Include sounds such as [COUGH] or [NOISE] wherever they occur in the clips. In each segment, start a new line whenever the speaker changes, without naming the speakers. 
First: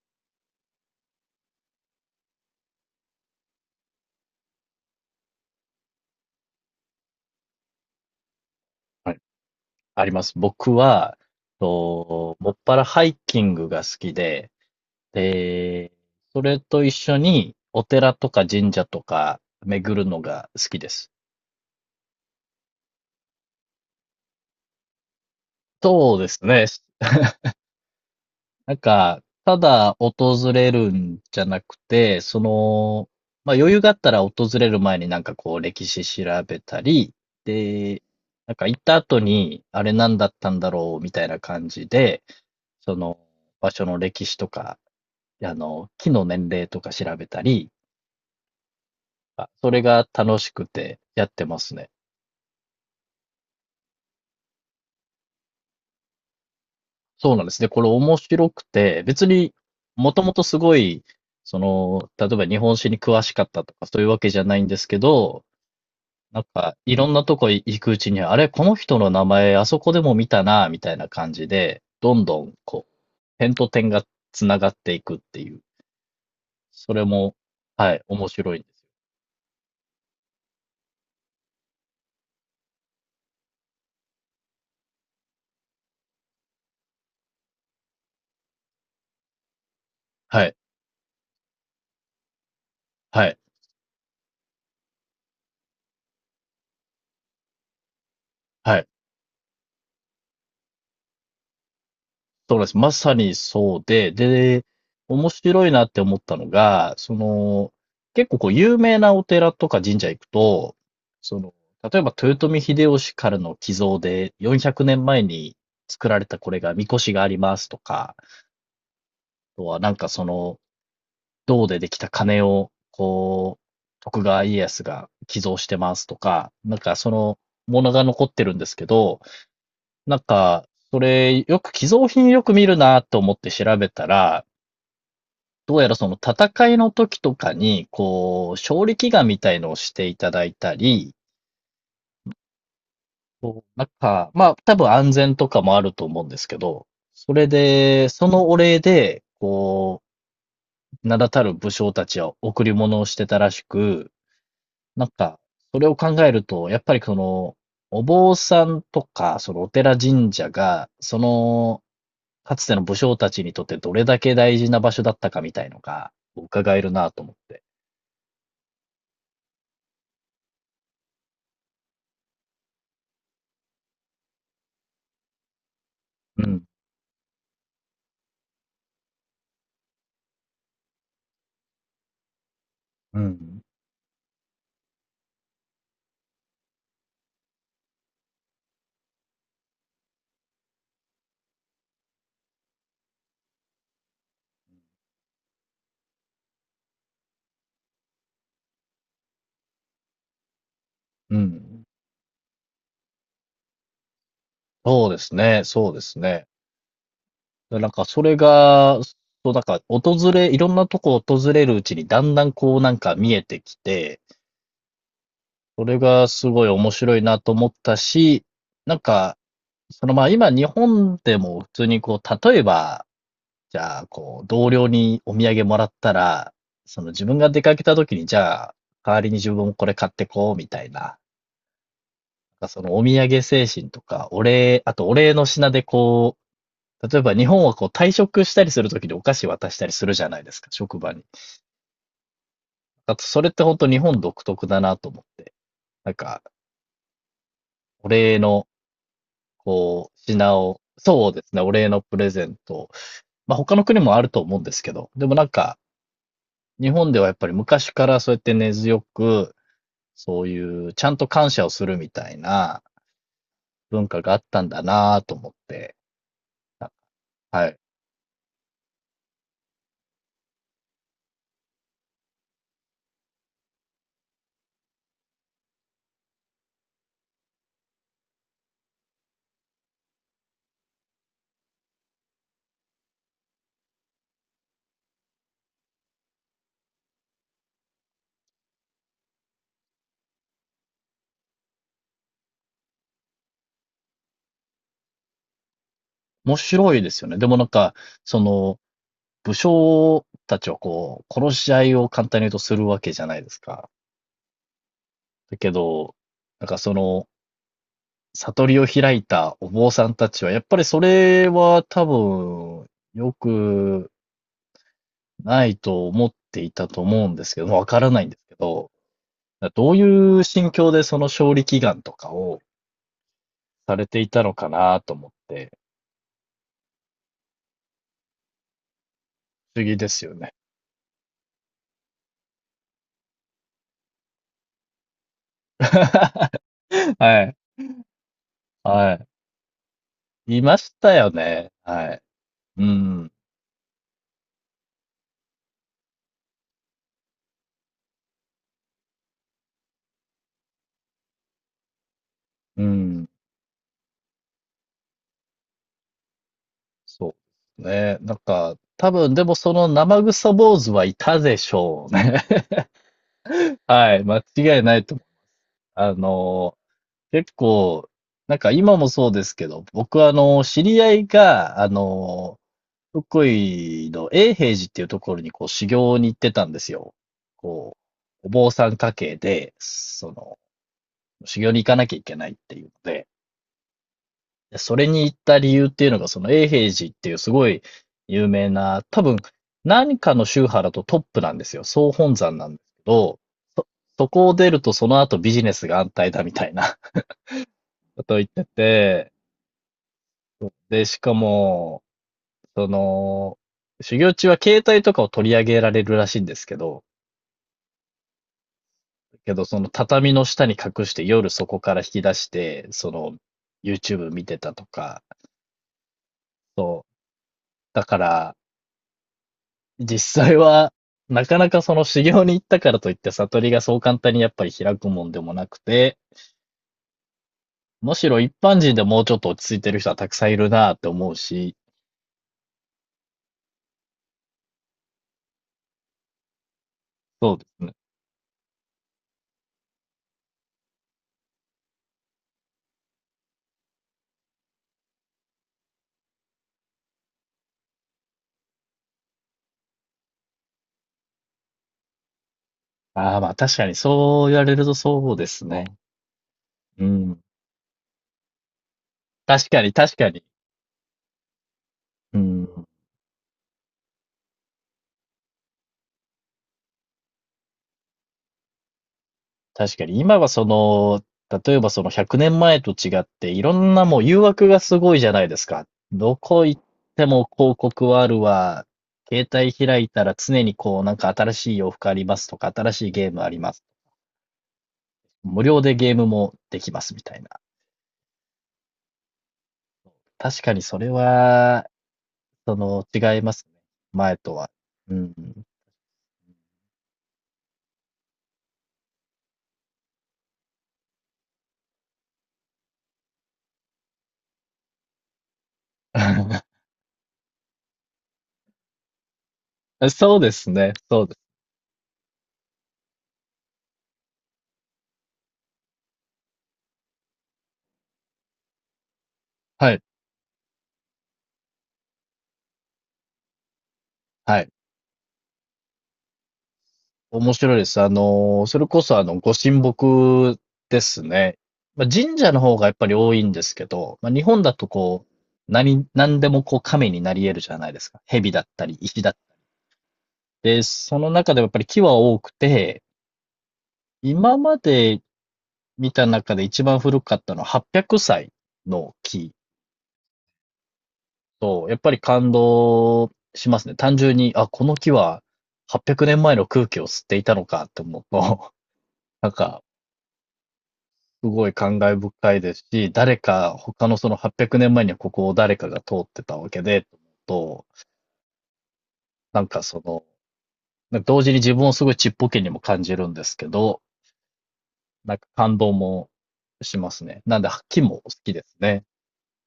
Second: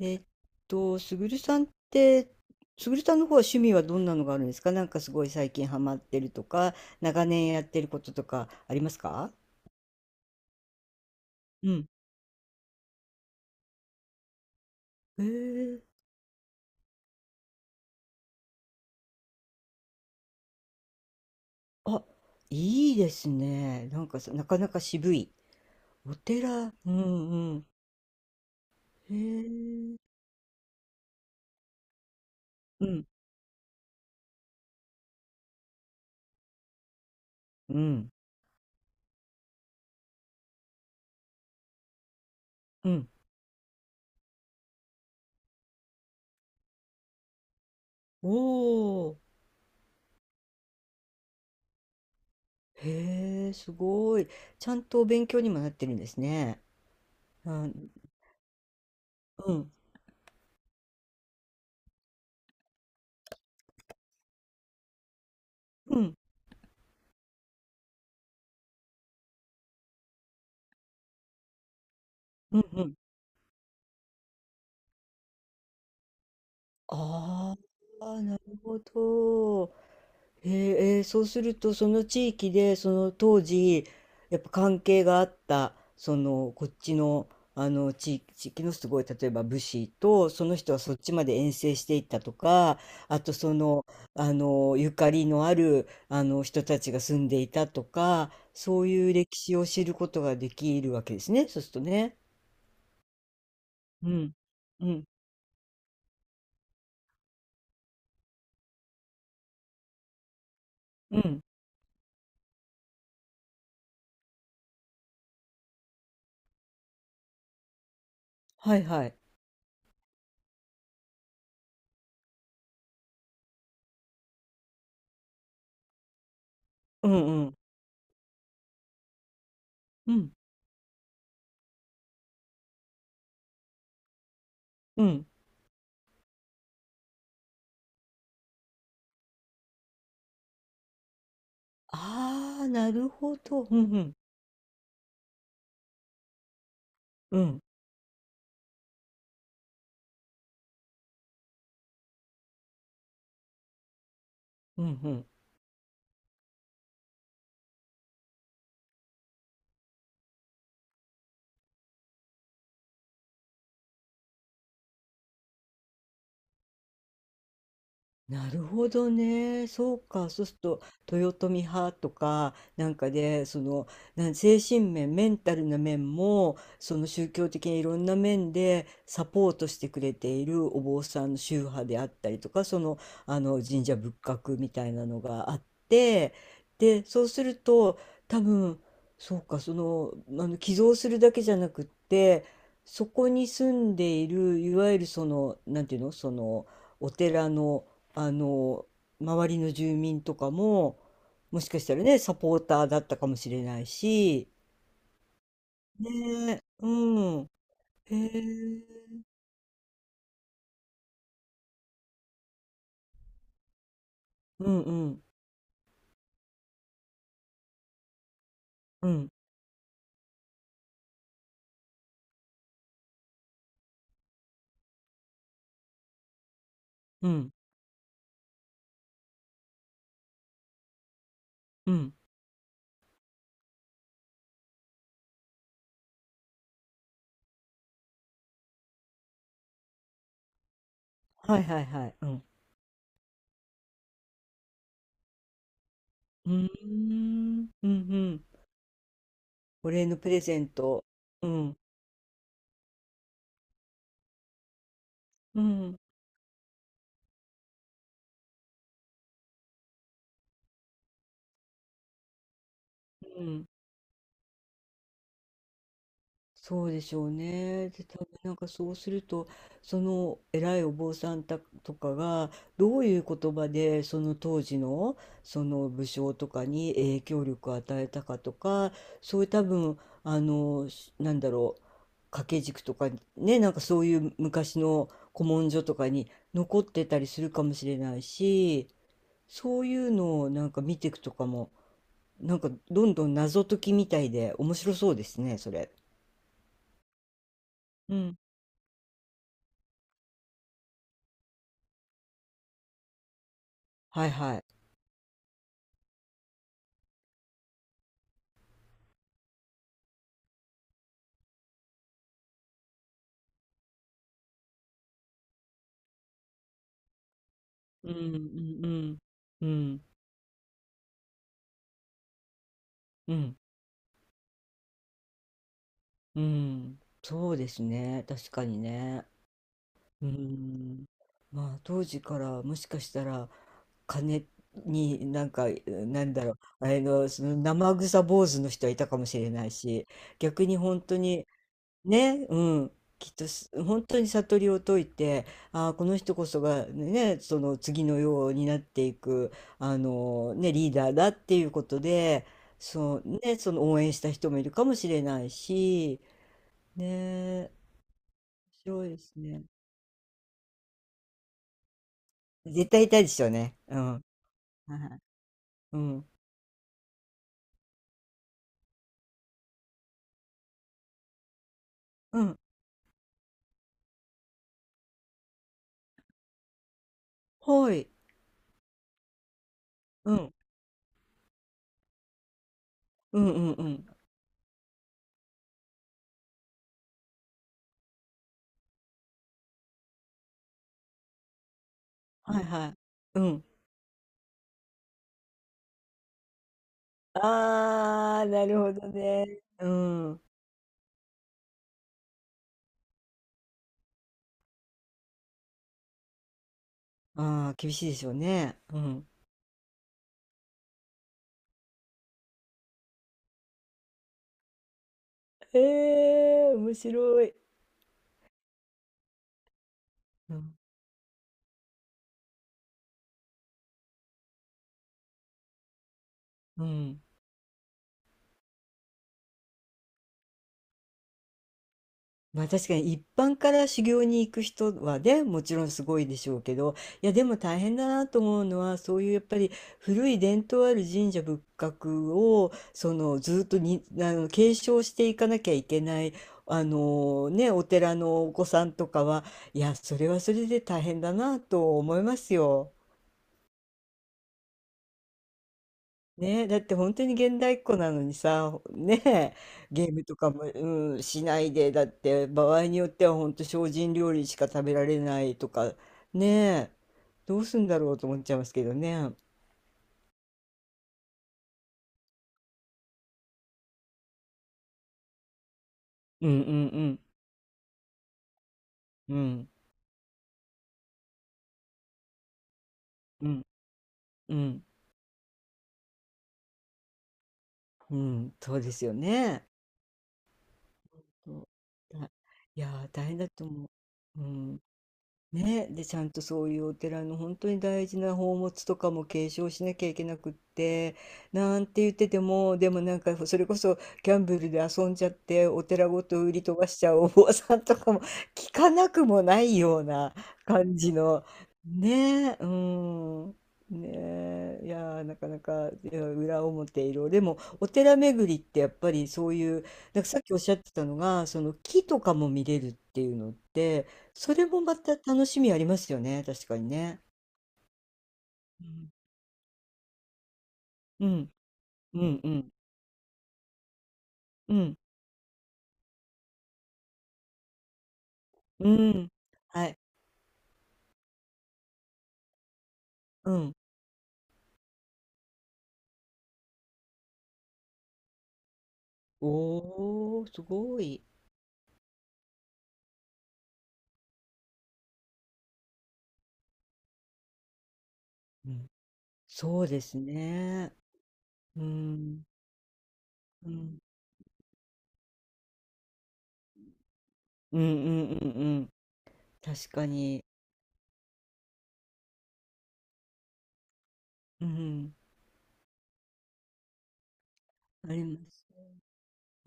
えっすぐるさんって、すぐるさんの方は趣味はどんなのがあるんですか？なんかすごい最近ハマってるとか、長年やってることとかあります
はい、
か？
あります。僕は、
うん。
もっぱらハイキングが好きで、
へえ。
で、それと一緒にお寺とか神社とか巡るのが好きです。
あ、いいですね。なんかさ、なかなか渋い。お
そうですね。
寺。うんうん。
なん
へ
か、ただ
え。
訪れるんじゃなくて、そ
うん
の、まあ余裕があったら訪れる前になんかこう歴史調べたり、
う
で、
ん
なんか行った後にあれ何だったんだろうみたいな感じで、
う
そ
ん。
の場所の歴史とかあの、木の年齢とか調べたり、
おお。
あそれが楽しくてやってますね。
へえ、すごい。ちゃんとお勉強にもなってるんですね。
そうなんで
あ、
す
う
ね。これ
ん
面白くて、別
う
に
ん
もともとすごい、その、例えば日本史に詳しかったとかそういうわけじゃないんですけど、なんかいろんなとこ行くうちに、あれ、この人の名前あそこでも見たな、みたいな感じで、どんどん
うんう
こう、
ん。
点と点がつながっていくっていう。それも、
あ
はい、
あ、
面
な
白
る
いんです
ほ
よ。
ど。えーそうすると、その地域で、その当時、やっぱ関係があった、その、こっちの、あの、地域のすごい、例えば武士と、
は
その
い、
人はそっちまで遠征していったとか、あ
は
と
い、
その、あの、ゆかりのある、あの、人たちが住んでいたとか、
は
そ
い。
ういう歴史を知ることができるわけですね、そうするとね。
そうです。まさにそう
う
で、
ん。
で、
うん。
面白いなって思ったのが、その、結構こう有名なお寺とか神社行くと、
う
そ
ん。
の、例えば豊臣秀吉からの寄贈で400年前に作られたこれが、神輿がありますとか、あ
はいはい。
とはなんかその、銅でできた鐘を、こう、徳川家康が寄贈してますとか、なんか
う
そ
ん
の、
うん。
ものが残ってるんですけど、
う
なん
ん。
か、それ、よく寄贈品よく見るなと思って調べたら、
うん。
どうやらその戦いの時とかに、こう、勝利祈願みたいのをしていただいたり、
ああ、なるほ
こ
ど。う
う、なん
んうん。
か、まあ、多分安全とかもあると思うんですけど、そ
う
れ
ん。
で、そのお礼で、こう、名だたる武将たちは贈り物をしてたらしく、
うん
な
う
ん
ん。
か、それを考えると、やっぱりその、お坊さんとか、そのお寺神社が、その、かつての武将たちにとってどれだけ大事な場所だったかみたいのが、伺えるなと思って。
なるほどね。そうか。そうすると、豊臣派とか、なんかで、その、精神面、メンタルな面
う
も、
ん。
その宗教的にいろんな面でサポートしてくれているお坊さんの宗派であったりとか、その、
う
あ
ん。
の、神社仏閣みたいなのがあって、で、そうすると、多分、そうか、その、あの、寄贈するだけじゃなくって、そこに住んでいる、いわゆるその、なんていうの、その、お寺の、あの周りの住民とかも
う
もしか
ん。
したらねサポーターだったかもしれないし。
そうですね、そうで
ね
すね。
え。うん。
で、なんか
へ
それ
え。
が、そう、なんかいろんなとこ訪れるうちにだんだんこうなんか見えてきて、
うんうん
それがすごい面白いなと思ったし、なん
うん
か、その、ま、今日本でも普通にこう、例えば、じゃあ、こう、同僚にお土産もらったら、その自
う
分が
ん。
出かけた時に、じゃあ、代わりに自分もこれ買ってこうみたいな、な
うん。
んかそのお土産精神とか、お礼あとお礼の品でこう例えば日本はこう退職したりするときにお菓子渡したりするじゃないですか、職場に。
はいはいはい。うん。
あと、それって本当日本独特だなと思って。なんか、
うーん。うん
お
う
礼
ん。
の、
お礼
こ
の
う、
プレ
品
ゼン
を、
ト。
そうで
う
すね、お
ん
礼のプレゼント。まあ他の国もあると思うんですけど、でもなん
う
か、
ん
日本ではやっぱり昔からそうやって根強く、そういうちゃんと感謝をするみたいな
うん。
文化があったんだなと思って、
そうでしょう
はい。
ね。で、多分なんかそうすると、その偉いお坊さんたとかが、どういう言葉で、その当時の、その武将とかに影響力を与えたかとか、そういう多分、あの、なんだろう、掛け軸とか、ね、なんかそういう昔の古文書とかに残ってたりするかもしれないし、そういうのをなんか見ていくとかも、なんかどんどん謎解きみたいで面白そうですね、それ。
面白いですよね。でもなんか、
うん。
その、武将たちをこう、殺し合いを簡単に言うとするわけじゃないですか。
はいはい。
だけど、なんかその、悟りを開いたお坊さんたちは、やっぱりそれは多分、良くないと思っていたと思うんですけど、わから
うん
ないんで
う
すけど、
んうんう
どう
ん
いう心境でその勝利祈願とかを
うん
されていたのかなと思って、
うん。そうですね、確かにね。
不思議です
う
よね。
ん。まあ当時からもしかしたら金になんかなんだろう、
[LAUGHS]
あれの
は
そ
い、
の生臭坊主の人はいた
は
かもしれないし、
い。い
逆
ま
に
し
本
た
当
よ
に
ね。はい。
ね、う
う
ん、き
ん、
っとす本当に悟りを解いて、ああ、この人こそがね、その次のようになっていく、あのね、リーダーだっていうことで、
う
そう
ん。
ね、その応援した人もいるかもしれないし、
そ
ね、面
うですね。なんか、
白い
多
です
分、でも
ね。
その生臭坊主はいたでしょうね。
絶対いたいでしょうね。
[LAUGHS]
うん。
は
はい。
い。間違いないと思う。
う
あ
ん。
の、結構、なんか今もそうですけど、僕はあの、知り合いが、あ
うん。
の、福井の永平寺っていうところにこう修行に行ってたんですよ。
は
こ
い。
う、お坊さん家系で、そ
うん。
の、修行に行かなきゃいけないっていうので、
うんうんうん。
でそれに行った理由っていうのが、その永平寺っていうすごい有名な、多分何かの宗派だとトップなんですよ。総本山
はい
なんです
はい。
けど、
うん。
そ、そこを出るとその後ビジネスが安泰だみたいな [LAUGHS] ことを
あ
言
あ、
って
なるほど
て、
ね。うん。
で、しかも、その、修行中は携帯とかを取り上げられるらしいんですけど、
ああ、厳しいでしょうね。うん。
けどその畳の下に隠して夜そこから引き出して、その YouTube 見てたとか、
へえ、面
そう。
白い。
だから、実
う
際
ん。
は、なかなかその修行に行ったからといって悟りがそう簡単にやっぱり開くもんでもなくて、
うん。
むしろ一般人でもうちょっと落ち着いてる人はたくさんいるなって思うし、
まあ確かに一般から修行に行く人はね、もちろんすごいでしょうけど、いやで
そ
も
うで
大
すね。
変だなと思うのは、そういうやっぱり古い伝統ある神社仏閣を、そのずっとに、あの、継承していかなきゃいけない、あのね、お寺のお子さんとかは、いや、それはそれで大変だなと思いますよ。
ああ、まあ確かにそう言われるとそうですね。
ねえ、だって
う
本当に
ん。
現代っ子なのにさ、ねえ、
確かに
ゲー
確
ム
か
と
に。
かも、うん、しないで、だっ
う
て
ん。
場合によっては本当精進料理しか食べられないとか、ねえ、どうすんだろうと思っちゃいますけどね。
確かに、今はその、例えばその100年前と違って、いろんなもう誘惑がすごいじゃないですか。ど
うんうんう
こ行っ
ん。
ても広告はあるわ。
う
携
ん
帯開いたら常にこう、なんか新しい洋服ありますとか、新しいゲーム
う
あり
ん
ます。
うん。
無料でゲームもできますみたいな。
うん、そうですよね。
確かにそれ
そう
は、
だ。
そ
いや
の、
ー、大
違
変
い
だ
ま
と
すね。
思う。
前
う
とは。
ん。
うん。
ね、で、ちゃんとそういうお寺の本当に大事な宝物とかも継承しなきゃいけなくって、なんて言ってても、でもなんかそれこそギャンブルで遊んじゃってお寺ごと売り
[LAUGHS]
飛ばしちゃうお坊さんとかも聞かなくもないような
そうですね。
感じ
そうです。
の、ねえ、うん。ねえ、いやーなかなか、いや裏表色でもお寺巡りってやっぱりそういう
はい。
なんかさっきおっしゃってたのがその木とかも見れるっていうのって、そ
は
れ
い。
もまた楽しみありますよね、確かにね。
面白いです。あの、そ
う
れこ
ん、
そあの、ご神木です
うん、
ね。まあ、
う
神
ん、う
社の
ん、
方がやっぱり多いんですけど、まあ、日本だ
う
と
ん、
こう、何、何でもこう神になり得るじゃないですか。蛇だった
う
り、石だ
ん。
った
はい、
り。で、その中でもやっぱり木は多くて、
うん。
今まで見た中で一番古かったのは800歳の木
おー、すごい。
と、やっぱり感動しますね。単純に、あ、この木は800年前の空気を吸っていたのかって思う
う
と、
ん、
[LAUGHS] なん
そ
か、
うですね。
すごい
う
感慨
ん、
深いですし、誰
う
か、
ん、
他のその800年前にはここを誰かが通ってたわけで、と思う
うん、う
と、
ん、うん、うん。
なんか
確
そ
か
の、
に。
なんか同時に自分をすごいちっぽけにも感じるんですけど、
うん、
なんか感動もしますね。なんで、木
あ
も好
りま
きです
す。
ね。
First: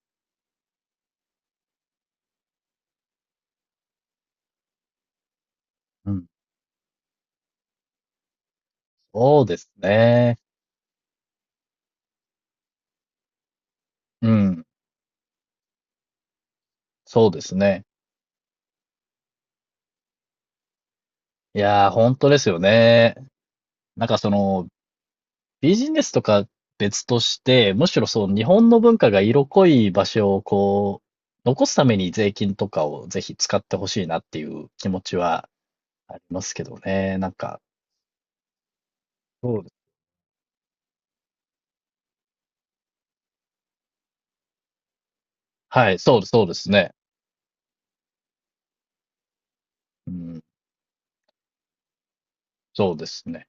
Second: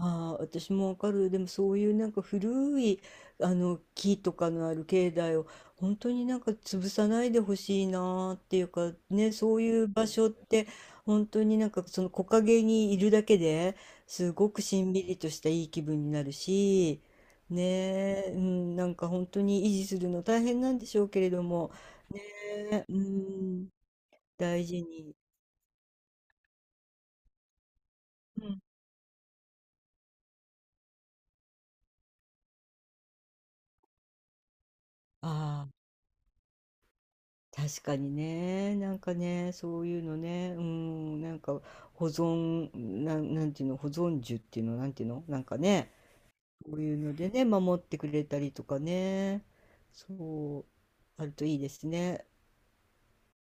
ああ、私もわかる。でもそういうなんか古いあの木とかのある境内を本
う
当に
ん。
なんか潰さないでほしいなーっていうかね、
そう
そ
で
う
す
いう場所っ
ね。
て本当になんかその木陰にいるだけで
う
すごく
ん。
しんみりとしたいい気分になるし、
そうですね。
ねえ、うん、なんか本当に維持するの大変なんでしょうけれど
い
も、
や、ー本
ね
当ですよ
え、う
ね。
ん、
なんかそ
大
の、
事に。
ビジネスとか別として、むしろそう、日
うん。
本の文化が色濃い場所をこう、残すために税金とかをぜひ使ってほしいなっていう気持ち
あ
は
あ。
ありますけどね。なんか、
確かにね、なんかね、
そうで
そう
す。
いうのね、うん、なんか保存、なんていうの、保存樹っていうの、なんていうの、なんか
は
ね、
い、そうです、そうです
こうい
ね。
うのでね、守ってくれたりとかね、
うん、
そう、あるといいですね。
そうですね。